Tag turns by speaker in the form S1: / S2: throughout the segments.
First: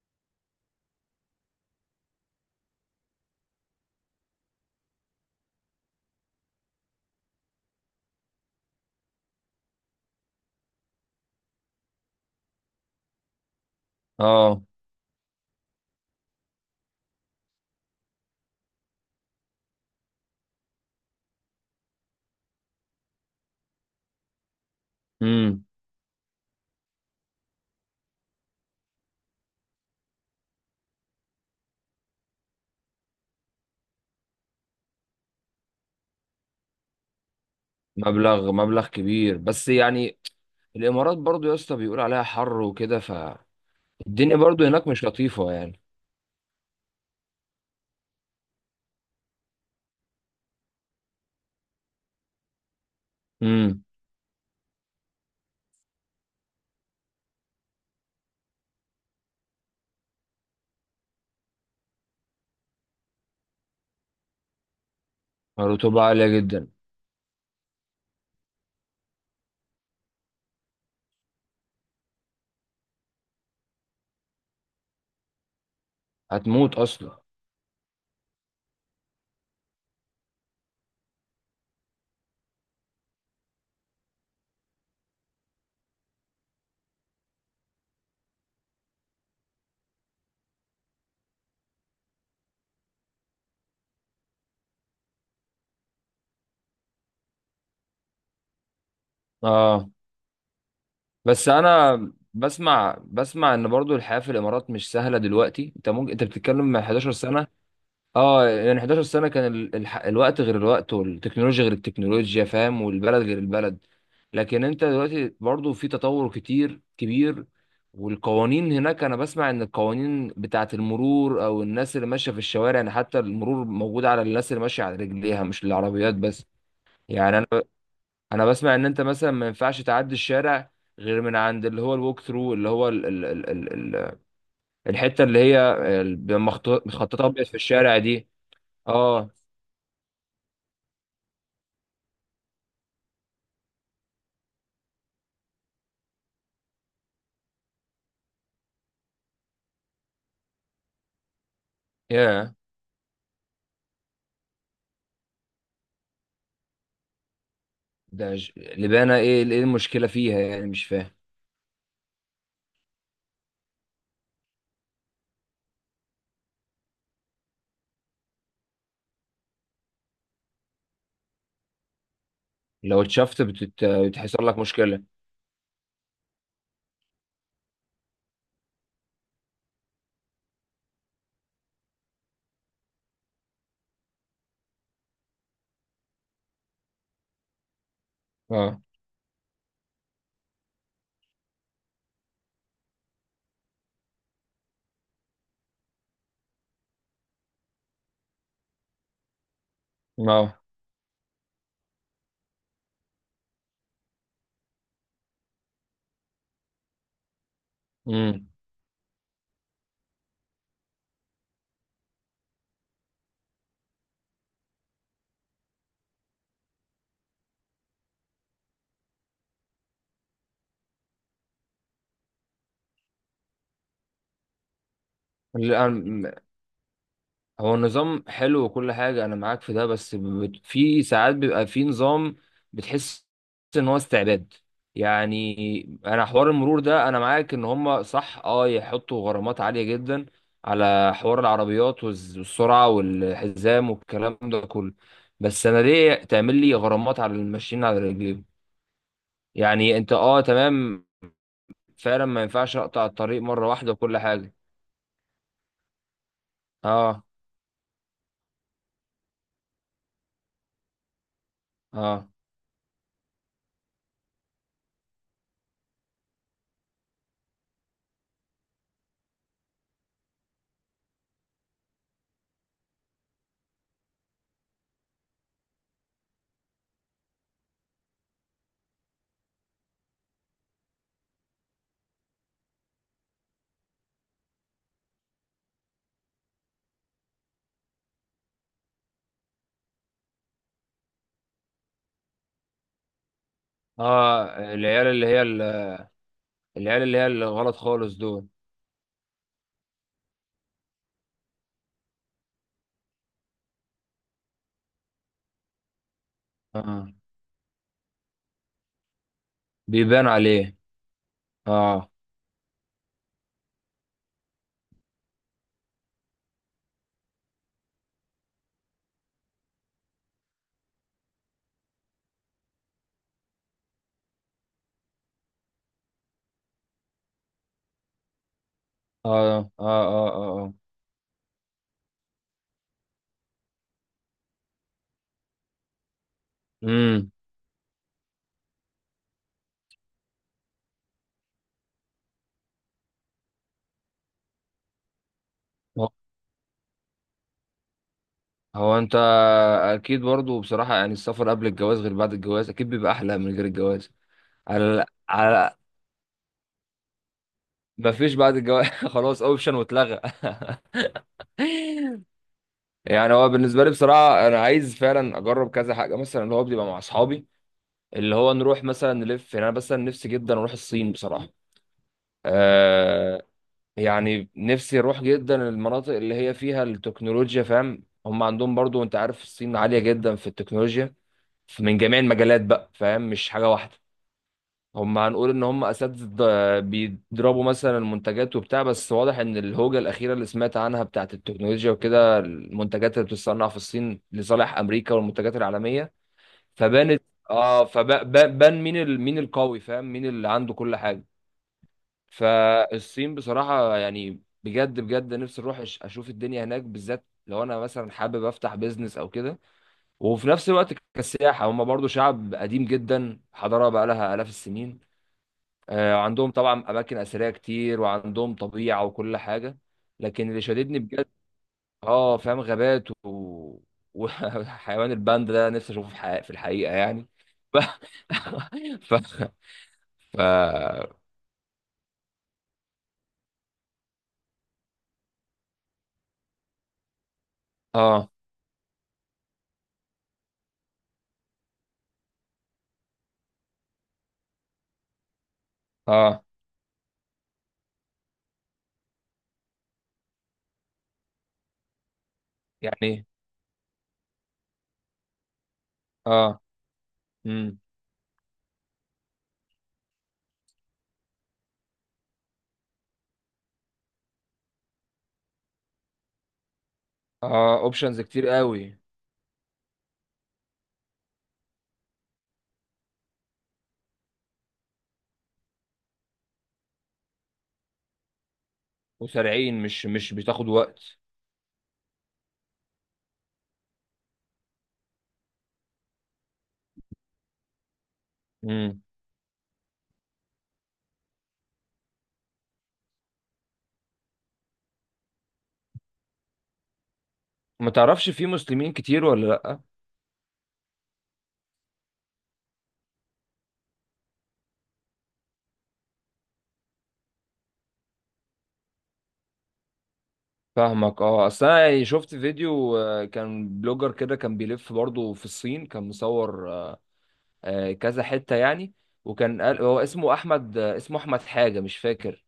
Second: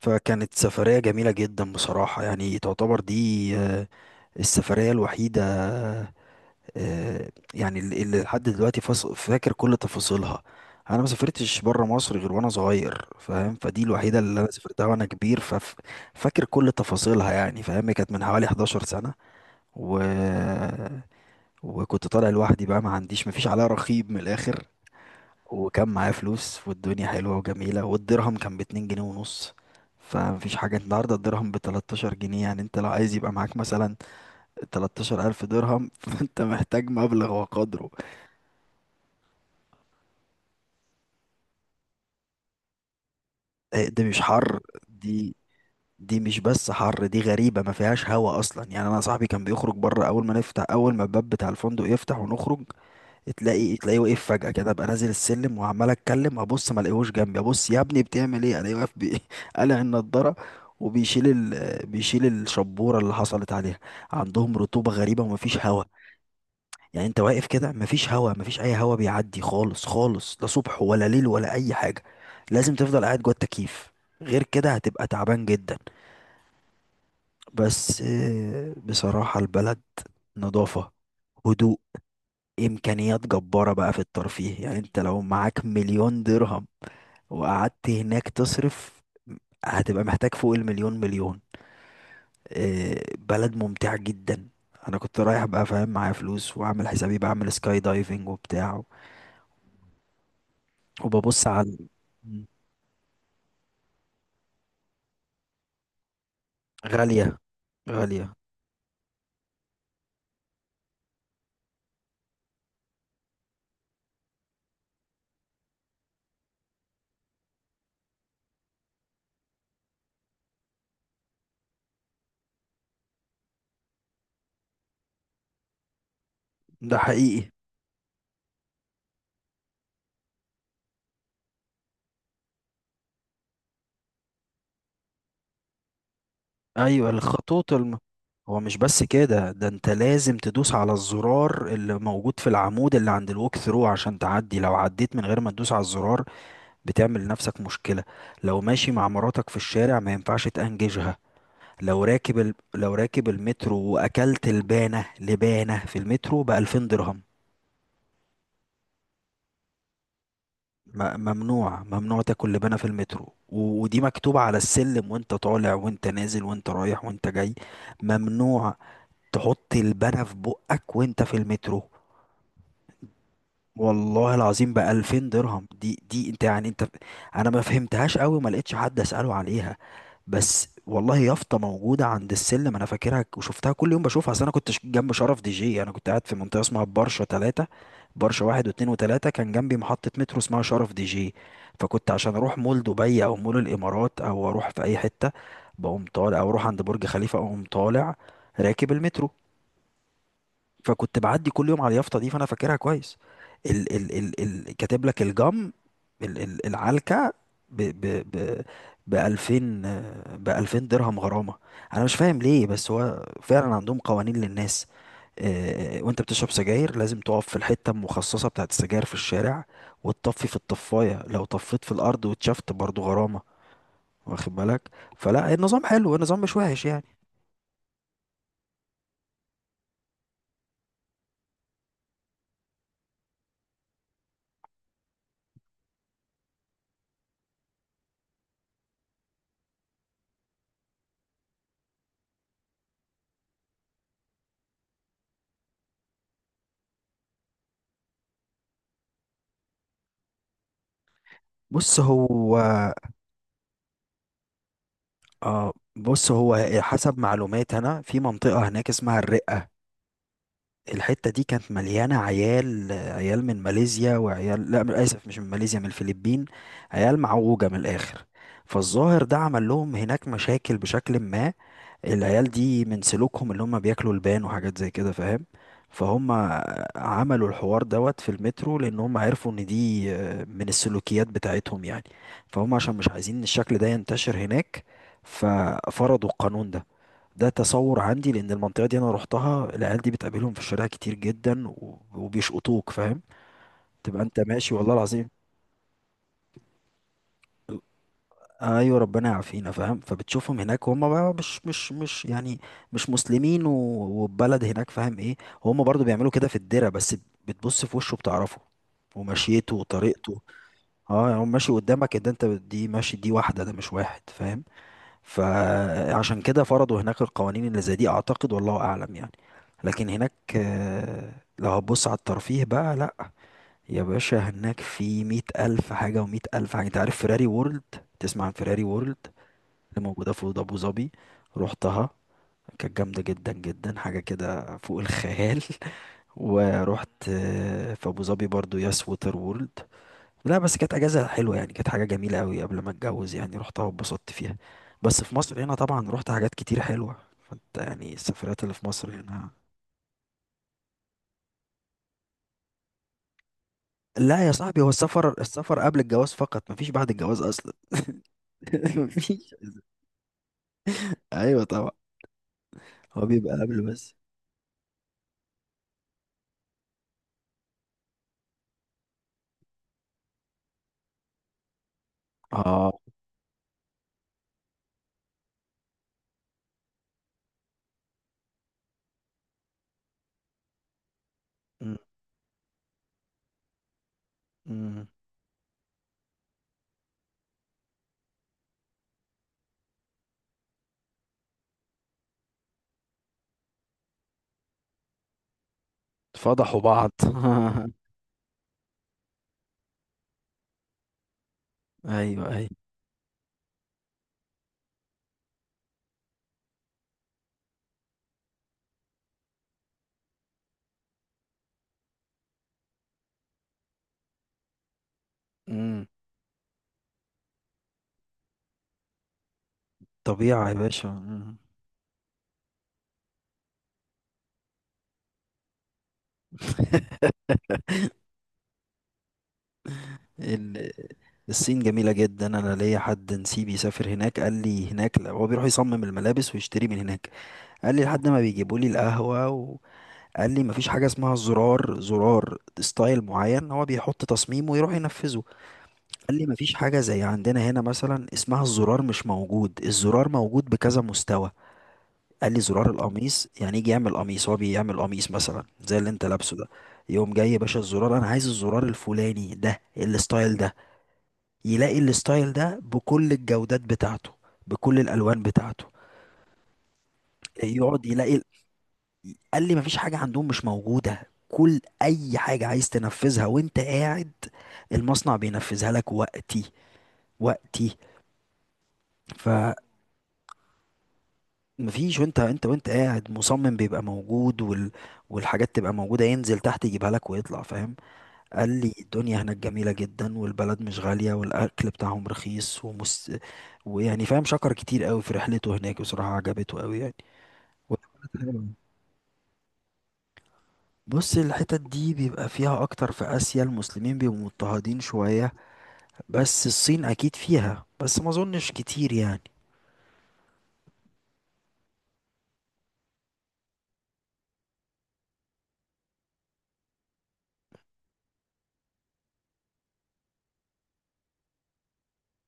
S1: فكانت سفرية جميلة جدا بصراحة يعني تعتبر دي آه، السفرية الوحيدة، يعني اللي لحد دلوقتي فاكر كل تفاصيلها. انا ما سافرتش بره مصر غير وانا صغير، فاهم؟ فدي الوحيدة اللي انا
S2: اه،
S1: سافرتها وانا كبير، ففاكر كل تفاصيلها يعني، فاهم؟ هي كانت من حوالي 11 سنة و وكنت طالع لوحدي بقى، ما عنديش، ما فيش عليا رقيب من الاخر.
S2: امم
S1: وكان معايا فلوس والدنيا حلوة وجميلة، والدرهم كان باتنين جنيه ونص. فمفيش حاجة، النهاردة الدرهم بـ13 جنيه، يعني انت لو عايز يبقى معاك مثلا 13,000 درهم فانت محتاج مبلغ وقدره.
S2: مبلغ مبلغ كبير، بس يعني الامارات برضو يا اسطى بيقول عليها حر وكده.
S1: إيه ده، مش
S2: فالدنيا
S1: حر
S2: برضو هناك مش
S1: دي
S2: لطيفه يعني.
S1: دي مش بس حر، دي غريبة، ما فيهاش هوا أصلا. يعني أنا صاحبي كان بيخرج بره، أول ما الباب بتاع الفندق يفتح ونخرج،
S2: امم
S1: تلاقيه واقف فجأة كده. ابقى نازل السلم وعمال اتكلم، ابص ما الاقيهوش جنبي، ابص يا ابني بتعمل ايه، الاقيه واقف قالع النضارة وبيشيل بيشيل الشبورة اللي حصلت عليها. عندهم رطوبة غريبة ومفيش هوا.
S2: الرطوبه عاليه جدا.
S1: يعني انت واقف كده مفيش هوا، مفيش اي هوا بيعدي خالص خالص، لا صبح ولا ليل ولا اي حاجة. لازم تفضل قاعد جوه التكييف، غير كده هتبقى تعبان جدا.
S2: هتموت اصلا.
S1: بس بصراحة البلد، نظافة، هدوء، امكانيات جبارة بقى في الترفيه. يعني انت لو معاك 1,000,000 درهم وقعدت هناك تصرف، هتبقى محتاج فوق المليون مليون. بلد ممتع جدا. انا كنت رايح بقى، فاهم، معايا فلوس وعامل حسابي بعمل سكاي دايفنج وبتاع
S2: اه،
S1: وببص
S2: بس
S1: على.
S2: انا
S1: مم.
S2: بسمع ان برضو الحياه في الامارات مش سهله دلوقتي. انت ممكن بتتكلم من 11
S1: غالية،
S2: سنه.
S1: غالية.
S2: اه يعني 11 سنة كان الوقت غير الوقت، والتكنولوجيا غير التكنولوجيا فاهم، والبلد غير البلد. لكن انت دلوقتي برضو في تطور كتير كبير، والقوانين هناك. انا بسمع ان القوانين بتاعة المرور او الناس اللي ماشية في الشوارع، يعني حتى المرور موجود على الناس اللي ماشية على رجليها مش العربيات بس.
S1: ده
S2: يعني انا
S1: حقيقي.
S2: انا بسمع ان انت مثلا ما ينفعش تعدي الشارع غير من عند اللي هو الووك ثرو، اللي هو ال ال ال ال الحتة اللي هي
S1: ايوه،
S2: مخططة ابيض في
S1: الخطوط
S2: الشارع دي.
S1: هو مش بس
S2: اه.
S1: كده، ده انت لازم تدوس على الزرار اللي موجود في العمود اللي عند الوك ثرو عشان تعدي. لو عديت من غير ما تدوس على الزرار بتعمل لنفسك مشكلة. لو ماشي مع مراتك في الشارع ما ينفعش تأنججها. لو راكب
S2: يا
S1: لو راكب المترو وأكلت لبانة، في المترو، بـ2000 درهم.
S2: ده لبانة، ايه ايه المشكلة فيها يعني؟ مش فاهم.
S1: م... ممنوع ممنوع تاكل لبانة في المترو، ودي مكتوبة على السلم، وانت طالع وانت نازل وانت رايح وانت جاي، ممنوع تحط لبانة في بقك وانت في المترو.
S2: لو اتشفت
S1: والله
S2: بتحصل لك
S1: العظيم، ب
S2: مشكلة.
S1: 2000 درهم. دي انت يعني، انا ما فهمتهاش قوي، ما لقيتش حد اساله عليها، بس والله يافطه موجوده عند السلم انا فاكرها. وشفتها كل يوم بشوفها، اصل انا كنت جنب شرف دي جي. انا كنت قاعد في منطقه اسمها برشا ثلاثة. برشا واحد
S2: اه،
S1: واتنين وتلاتة، كان جنبي محطه مترو اسمها شرف دي جي. فكنت عشان اروح مول دبي او مول الامارات او اروح في اي حته بقوم طالع، او اروح عند برج خليفه اقوم طالع راكب المترو.
S2: اه.
S1: فكنت بعدي كل يوم على اليافطه دي، فانا فاكرها كويس. ال ال ال ال كاتب لك الجم، ال ال العلكه ب ب ب ب 2000، ب 2000 درهم غرامه. انا مش فاهم ليه، بس هو فعلا عندهم قوانين للناس. وانت بتشرب سجاير لازم تقف في الحته المخصصه بتاعت السجاير في الشارع وتطفي في الطفايه، لو طفيت في الارض واتشفت برضو غرامه. واخد بالك؟ فلا، النظام حلو،
S2: امم
S1: النظام مش وحش يعني.
S2: هو النظام حلو وكل حاجة، أنا معاك في ده. بس في ساعات بيبقى في نظام بتحس إن هو استعباد. يعني أنا حوار المرور ده، أنا معاك إن هما صح، أه يحطوا غرامات عالية جدا على حوار العربيات والسرعة والحزام والكلام ده كله. بس أنا ليه تعمل لي غرامات على الماشيين على رجليهم؟ يعني أنت أه تمام،
S1: بص
S2: فعلا ما
S1: هو،
S2: ينفعش أقطع الطريق مرة واحدة وكل حاجة.
S1: اه بص هو، حسب
S2: أه،
S1: معلومات انا، في منطقة هناك اسمها الرقة، الحتة دي كانت مليانة
S2: أه،
S1: عيال، عيال من ماليزيا، وعيال لا، من اسف، مش من ماليزيا، من الفلبين. عيال معوجة من الاخر. فالظاهر ده عمل لهم هناك مشاكل بشكل ما. العيال دي من سلوكهم اللي هم بياكلوا لبان وحاجات زي كده، فاهم؟ فهم عملوا الحوار دوت في المترو لان هم عرفوا ان دي، من السلوكيات بتاعتهم يعني. فهم عشان مش عايزين ان الشكل ده ينتشر هناك ففرضوا القانون ده. ده تصور عندي، لان المنطقه دي انا روحتها، العيال دي بتقابلهم في الشارع كتير جدا وبيشقطوك، فاهم؟ تبقى انت
S2: اه.
S1: ماشي، والله
S2: العيال اللي
S1: العظيم.
S2: هي العيال اللي هي اللي غلط خالص دول.
S1: ايوه ربنا يعافينا، فاهم؟ فبتشوفهم هناك، وهم بقى مش يعني، مش مسلمين والبلد هناك، فاهم ايه. وهم برضو بيعملوا كده في الدره
S2: اه،
S1: بس. بتبص في وشه بتعرفه، ومشيته
S2: بيبان
S1: وطريقته.
S2: عليه.
S1: اه يعني هو ماشي
S2: اه،
S1: قدامك، ده انت دي ماشي، دي واحده، ده مش واحد، فاهم؟ فعشان كده فرضوا هناك القوانين اللي زي دي، اعتقد، والله اعلم يعني. لكن هناك، لو هتبص على الترفيه بقى، لا يا باشا، هناك في 100,000 حاجة ومئة ألف حاجة. أنت عارف فيراري وورلد؟ تسمع عن فيراري وورلد
S2: اه، اه،
S1: اللي
S2: اه،
S1: موجودة في
S2: اه، آه.
S1: أبو ظبي؟ روحتها، كانت جامدة جدا جدا، حاجة كده فوق الخيال. ورحت
S2: امم
S1: في أبو ظبي برضو ياس ووتر وورلد. لا بس كانت أجازة حلوة يعني، كانت حاجة جميلة أوي قبل ما أتجوز. يعني روحتها واتبسطت فيها. بس في مصر هنا
S2: هو
S1: طبعا روحت حاجات كتير حلوة. فأنت يعني السفرات اللي في
S2: هو
S1: مصر
S2: انت
S1: هنا.
S2: اكيد برضو. بصراحة يعني السفر قبل الجواز غير بعد الجواز، اكيد بيبقى احلى من غير الجواز.
S1: لا يا صاحبي، هو
S2: على
S1: السفر،
S2: على
S1: قبل الجواز فقط، مفيش بعد الجواز أصلا.
S2: ما فيش بعد الجواز خلاص،
S1: مفيش.
S2: اوبشن واتلغى
S1: أيوة طبعا. هو
S2: يعني هو
S1: بيبقى قبل
S2: بالنسبة لي
S1: بس.
S2: بصراحة انا عايز فعلا اجرب كذا حاجة، مثلا اللي هو بيبقى مع اصحابي، اللي هو نروح مثلا نلف. يعني انا مثلا نفسي جدا اروح الصين بصراحة.
S1: اه.
S2: آه. يعني نفسي اروح جدا المناطق اللي هي فيها التكنولوجيا فاهم. هم عندهم برضو، انت عارف الصين عالية جدا في التكنولوجيا
S1: م-
S2: من جميع المجالات بقى، فاهم، مش حاجة واحدة.
S1: م.
S2: هم هنقول ان هم اساتذة، بيضربوا مثلا المنتجات وبتاع. بس واضح ان الهوجة الاخيرة اللي سمعت عنها بتاعت التكنولوجيا وكده، المنتجات اللي بتتصنع في الصين لصالح امريكا والمنتجات العالمية،
S1: فضحوا بعض.
S2: فبانت اه فبان مين مين القوي فاهم، مين اللي عنده كل حاجة.
S1: ايوه ايوه.
S2: فالصين بصراحة يعني بجد بجد نفسي اروح اشوف الدنيا هناك، بالذات لو انا مثلا حابب افتح بيزنس او كده. وفي نفس الوقت كسياحة، هم برضو شعب قديم جدا، حضارة بقى لها آلاف السنين.
S1: امم.
S2: عندهم طبعا اماكن اثرية كتير وعندهم طبيعة وكل حاجة. لكن اللي
S1: طبيعة يا
S2: شددني
S1: باشا.
S2: بجد، اه فاهم، غابات وحيوان الباندا ده نفسي اشوفه في الحقيقة، في الحقيقة يعني. ف... ف... ف...
S1: ال- الصين جميلة جدا. انا ليا حد نسيبي سافر هناك قال لي، هناك، لا هو بيروح يصمم الملابس ويشتري من هناك. قال لي لحد
S2: اه،
S1: ما بيجيبوا لي القهوة وقال لي مفيش حاجة اسمها زرار، زرار ستايل معين، هو بيحط تصميم ويروح ينفذه. قال
S2: اه
S1: لي مفيش حاجة زي عندنا هنا مثلا اسمها الزرار، مش موجود، الزرار موجود بكذا مستوى. قال لي زرار
S2: يعني،
S1: القميص، يعني يجي يعمل قميص، هو بيعمل قميص مثلا زي اللي انت لابسه
S2: اه،
S1: ده، يقوم جاي يا
S2: مم.
S1: باشا الزرار، انا عايز الزرار الفلاني ده، الستايل ده، يلاقي الستايل ده بكل الجودات بتاعته، بكل الالوان بتاعته،
S2: اه،
S1: يقعد
S2: اوبشنز
S1: يلاقي.
S2: كتير قوي،
S1: قال لي مفيش حاجه عندهم مش موجوده، كل اي حاجه عايز تنفذها وانت قاعد المصنع بينفذها لك وقتي، وقتي.
S2: وسريعين مش بتاخد وقت.
S1: فمفيش، وانت قاعد مصمم بيبقى موجود والحاجات تبقى موجودة، ينزل تحت يجيبها لك ويطلع، فاهم؟ قال لي
S2: امم
S1: الدنيا هناك جميلة جدا، والبلد مش غالية، والأكل بتاعهم رخيص ويعني فاهم شكر كتير قوي في رحلته هناك. بصراحة عجبته قوي يعني.
S2: ما
S1: و-
S2: تعرفش في مسلمين كتير ولا لا؟
S1: بص، الحتت دي بيبقى فيها أكتر في آسيا، المسلمين بيبقوا مضطهدين شوية. بس الصين أكيد فيها، بس ما أظنش كتير يعني.
S2: فاهمك اه. اصل انا يعني شفت فيديو، كان بلوجر كده كان بيلف برضه في الصين، كان مصور، كذا حتة يعني. وكان قال هو اسمه احمد، اسمه احمد حاجة مش فاكر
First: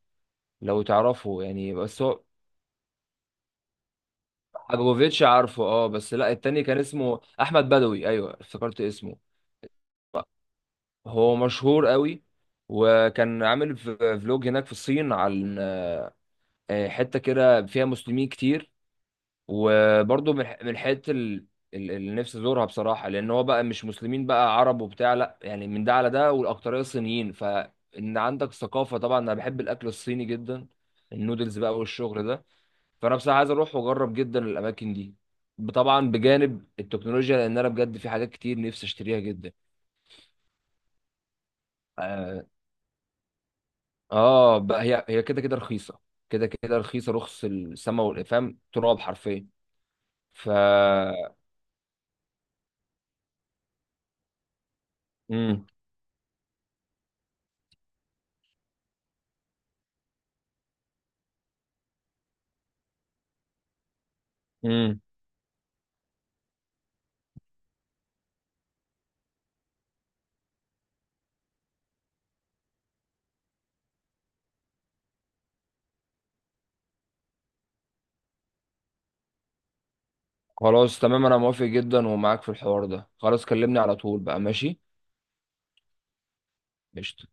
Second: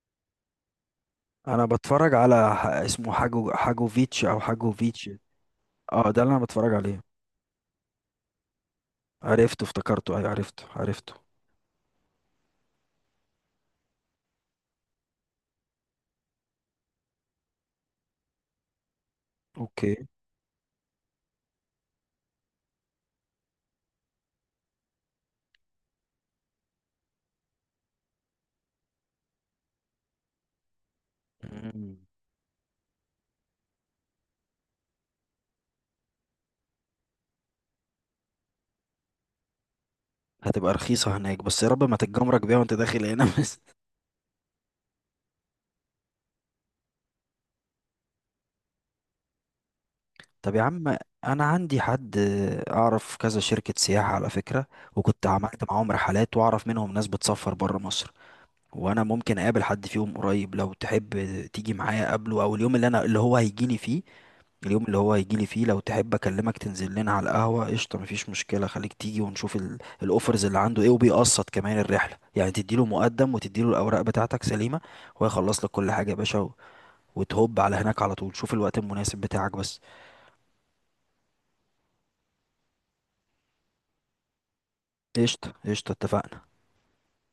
S2: لو تعرفه
S1: أنا
S2: يعني. بس
S1: بتفرج
S2: هو
S1: على اسمه حاجوفيتش أو حاجوفيتش.
S2: حاجوفيتش عارفه اه.
S1: اه
S2: بس
S1: ده
S2: لا،
S1: اللي أنا
S2: التاني
S1: بتفرج
S2: كان
S1: عليه.
S2: اسمه احمد بدوي، ايوه افتكرت اسمه.
S1: عرفته، افتكرته، أيوة عرفته.
S2: هو مشهور قوي. وكان عامل فلوج هناك في الصين عن حته كده فيها مسلمين كتير.
S1: أوكي.
S2: وبرضه من من الحته اللي نفسي ازورها بصراحه. لان هو بقى مش مسلمين بقى، عرب وبتاع لا، يعني من ده على ده والاكتريه صينيين. فان عندك ثقافه. طبعا انا بحب الاكل الصيني جدا، النودلز بقى
S1: مم.
S2: والشغل ده. فانا بصراحه عايز اروح واجرب جدا الاماكن دي، طبعا بجانب التكنولوجيا، لان انا بجد في حاجات كتير نفسي اشتريها جدا.
S1: هتبقى رخيصة هناك، بس يا رب ما
S2: اه،
S1: تتجمرك بيها وانت داخل هنا بس.
S2: بقى هي كده كده رخيصه، كده كده رخيصه، رخص السما والافهام تراب حرفيا. ف
S1: طب يا عم، انا عندي حد، اعرف كذا شركة سياحة على فكرة، وكنت
S2: امم
S1: عملت معاهم رحلات واعرف منهم ناس بتسافر برا مصر. وانا ممكن اقابل حد فيهم قريب لو تحب، تيجي معايا اقابله، او اليوم اللي انا، اللي هو هيجيلي فيه، اليوم اللي
S2: امم
S1: هو هيجيلي فيه لو تحب اكلمك تنزل لنا على القهوة، قشطة، مفيش مشكلة، خليك تيجي ونشوف الاوفرز اللي عنده ايه، وبيقسط كمان الرحلة، يعني تديله مقدم وتديله الاوراق بتاعتك سليمة ويخلص لك كل حاجة يا باشا، وتهوب على هناك على طول. شوف الوقت المناسب بتاعك بس.
S2: خلاص تمام، انا موافق جدا ومعاك في الحوار ده. خلاص كلمني على طول بقى، ماشي،
S1: قشطة قشطة، اتفقنا.
S2: قشطة.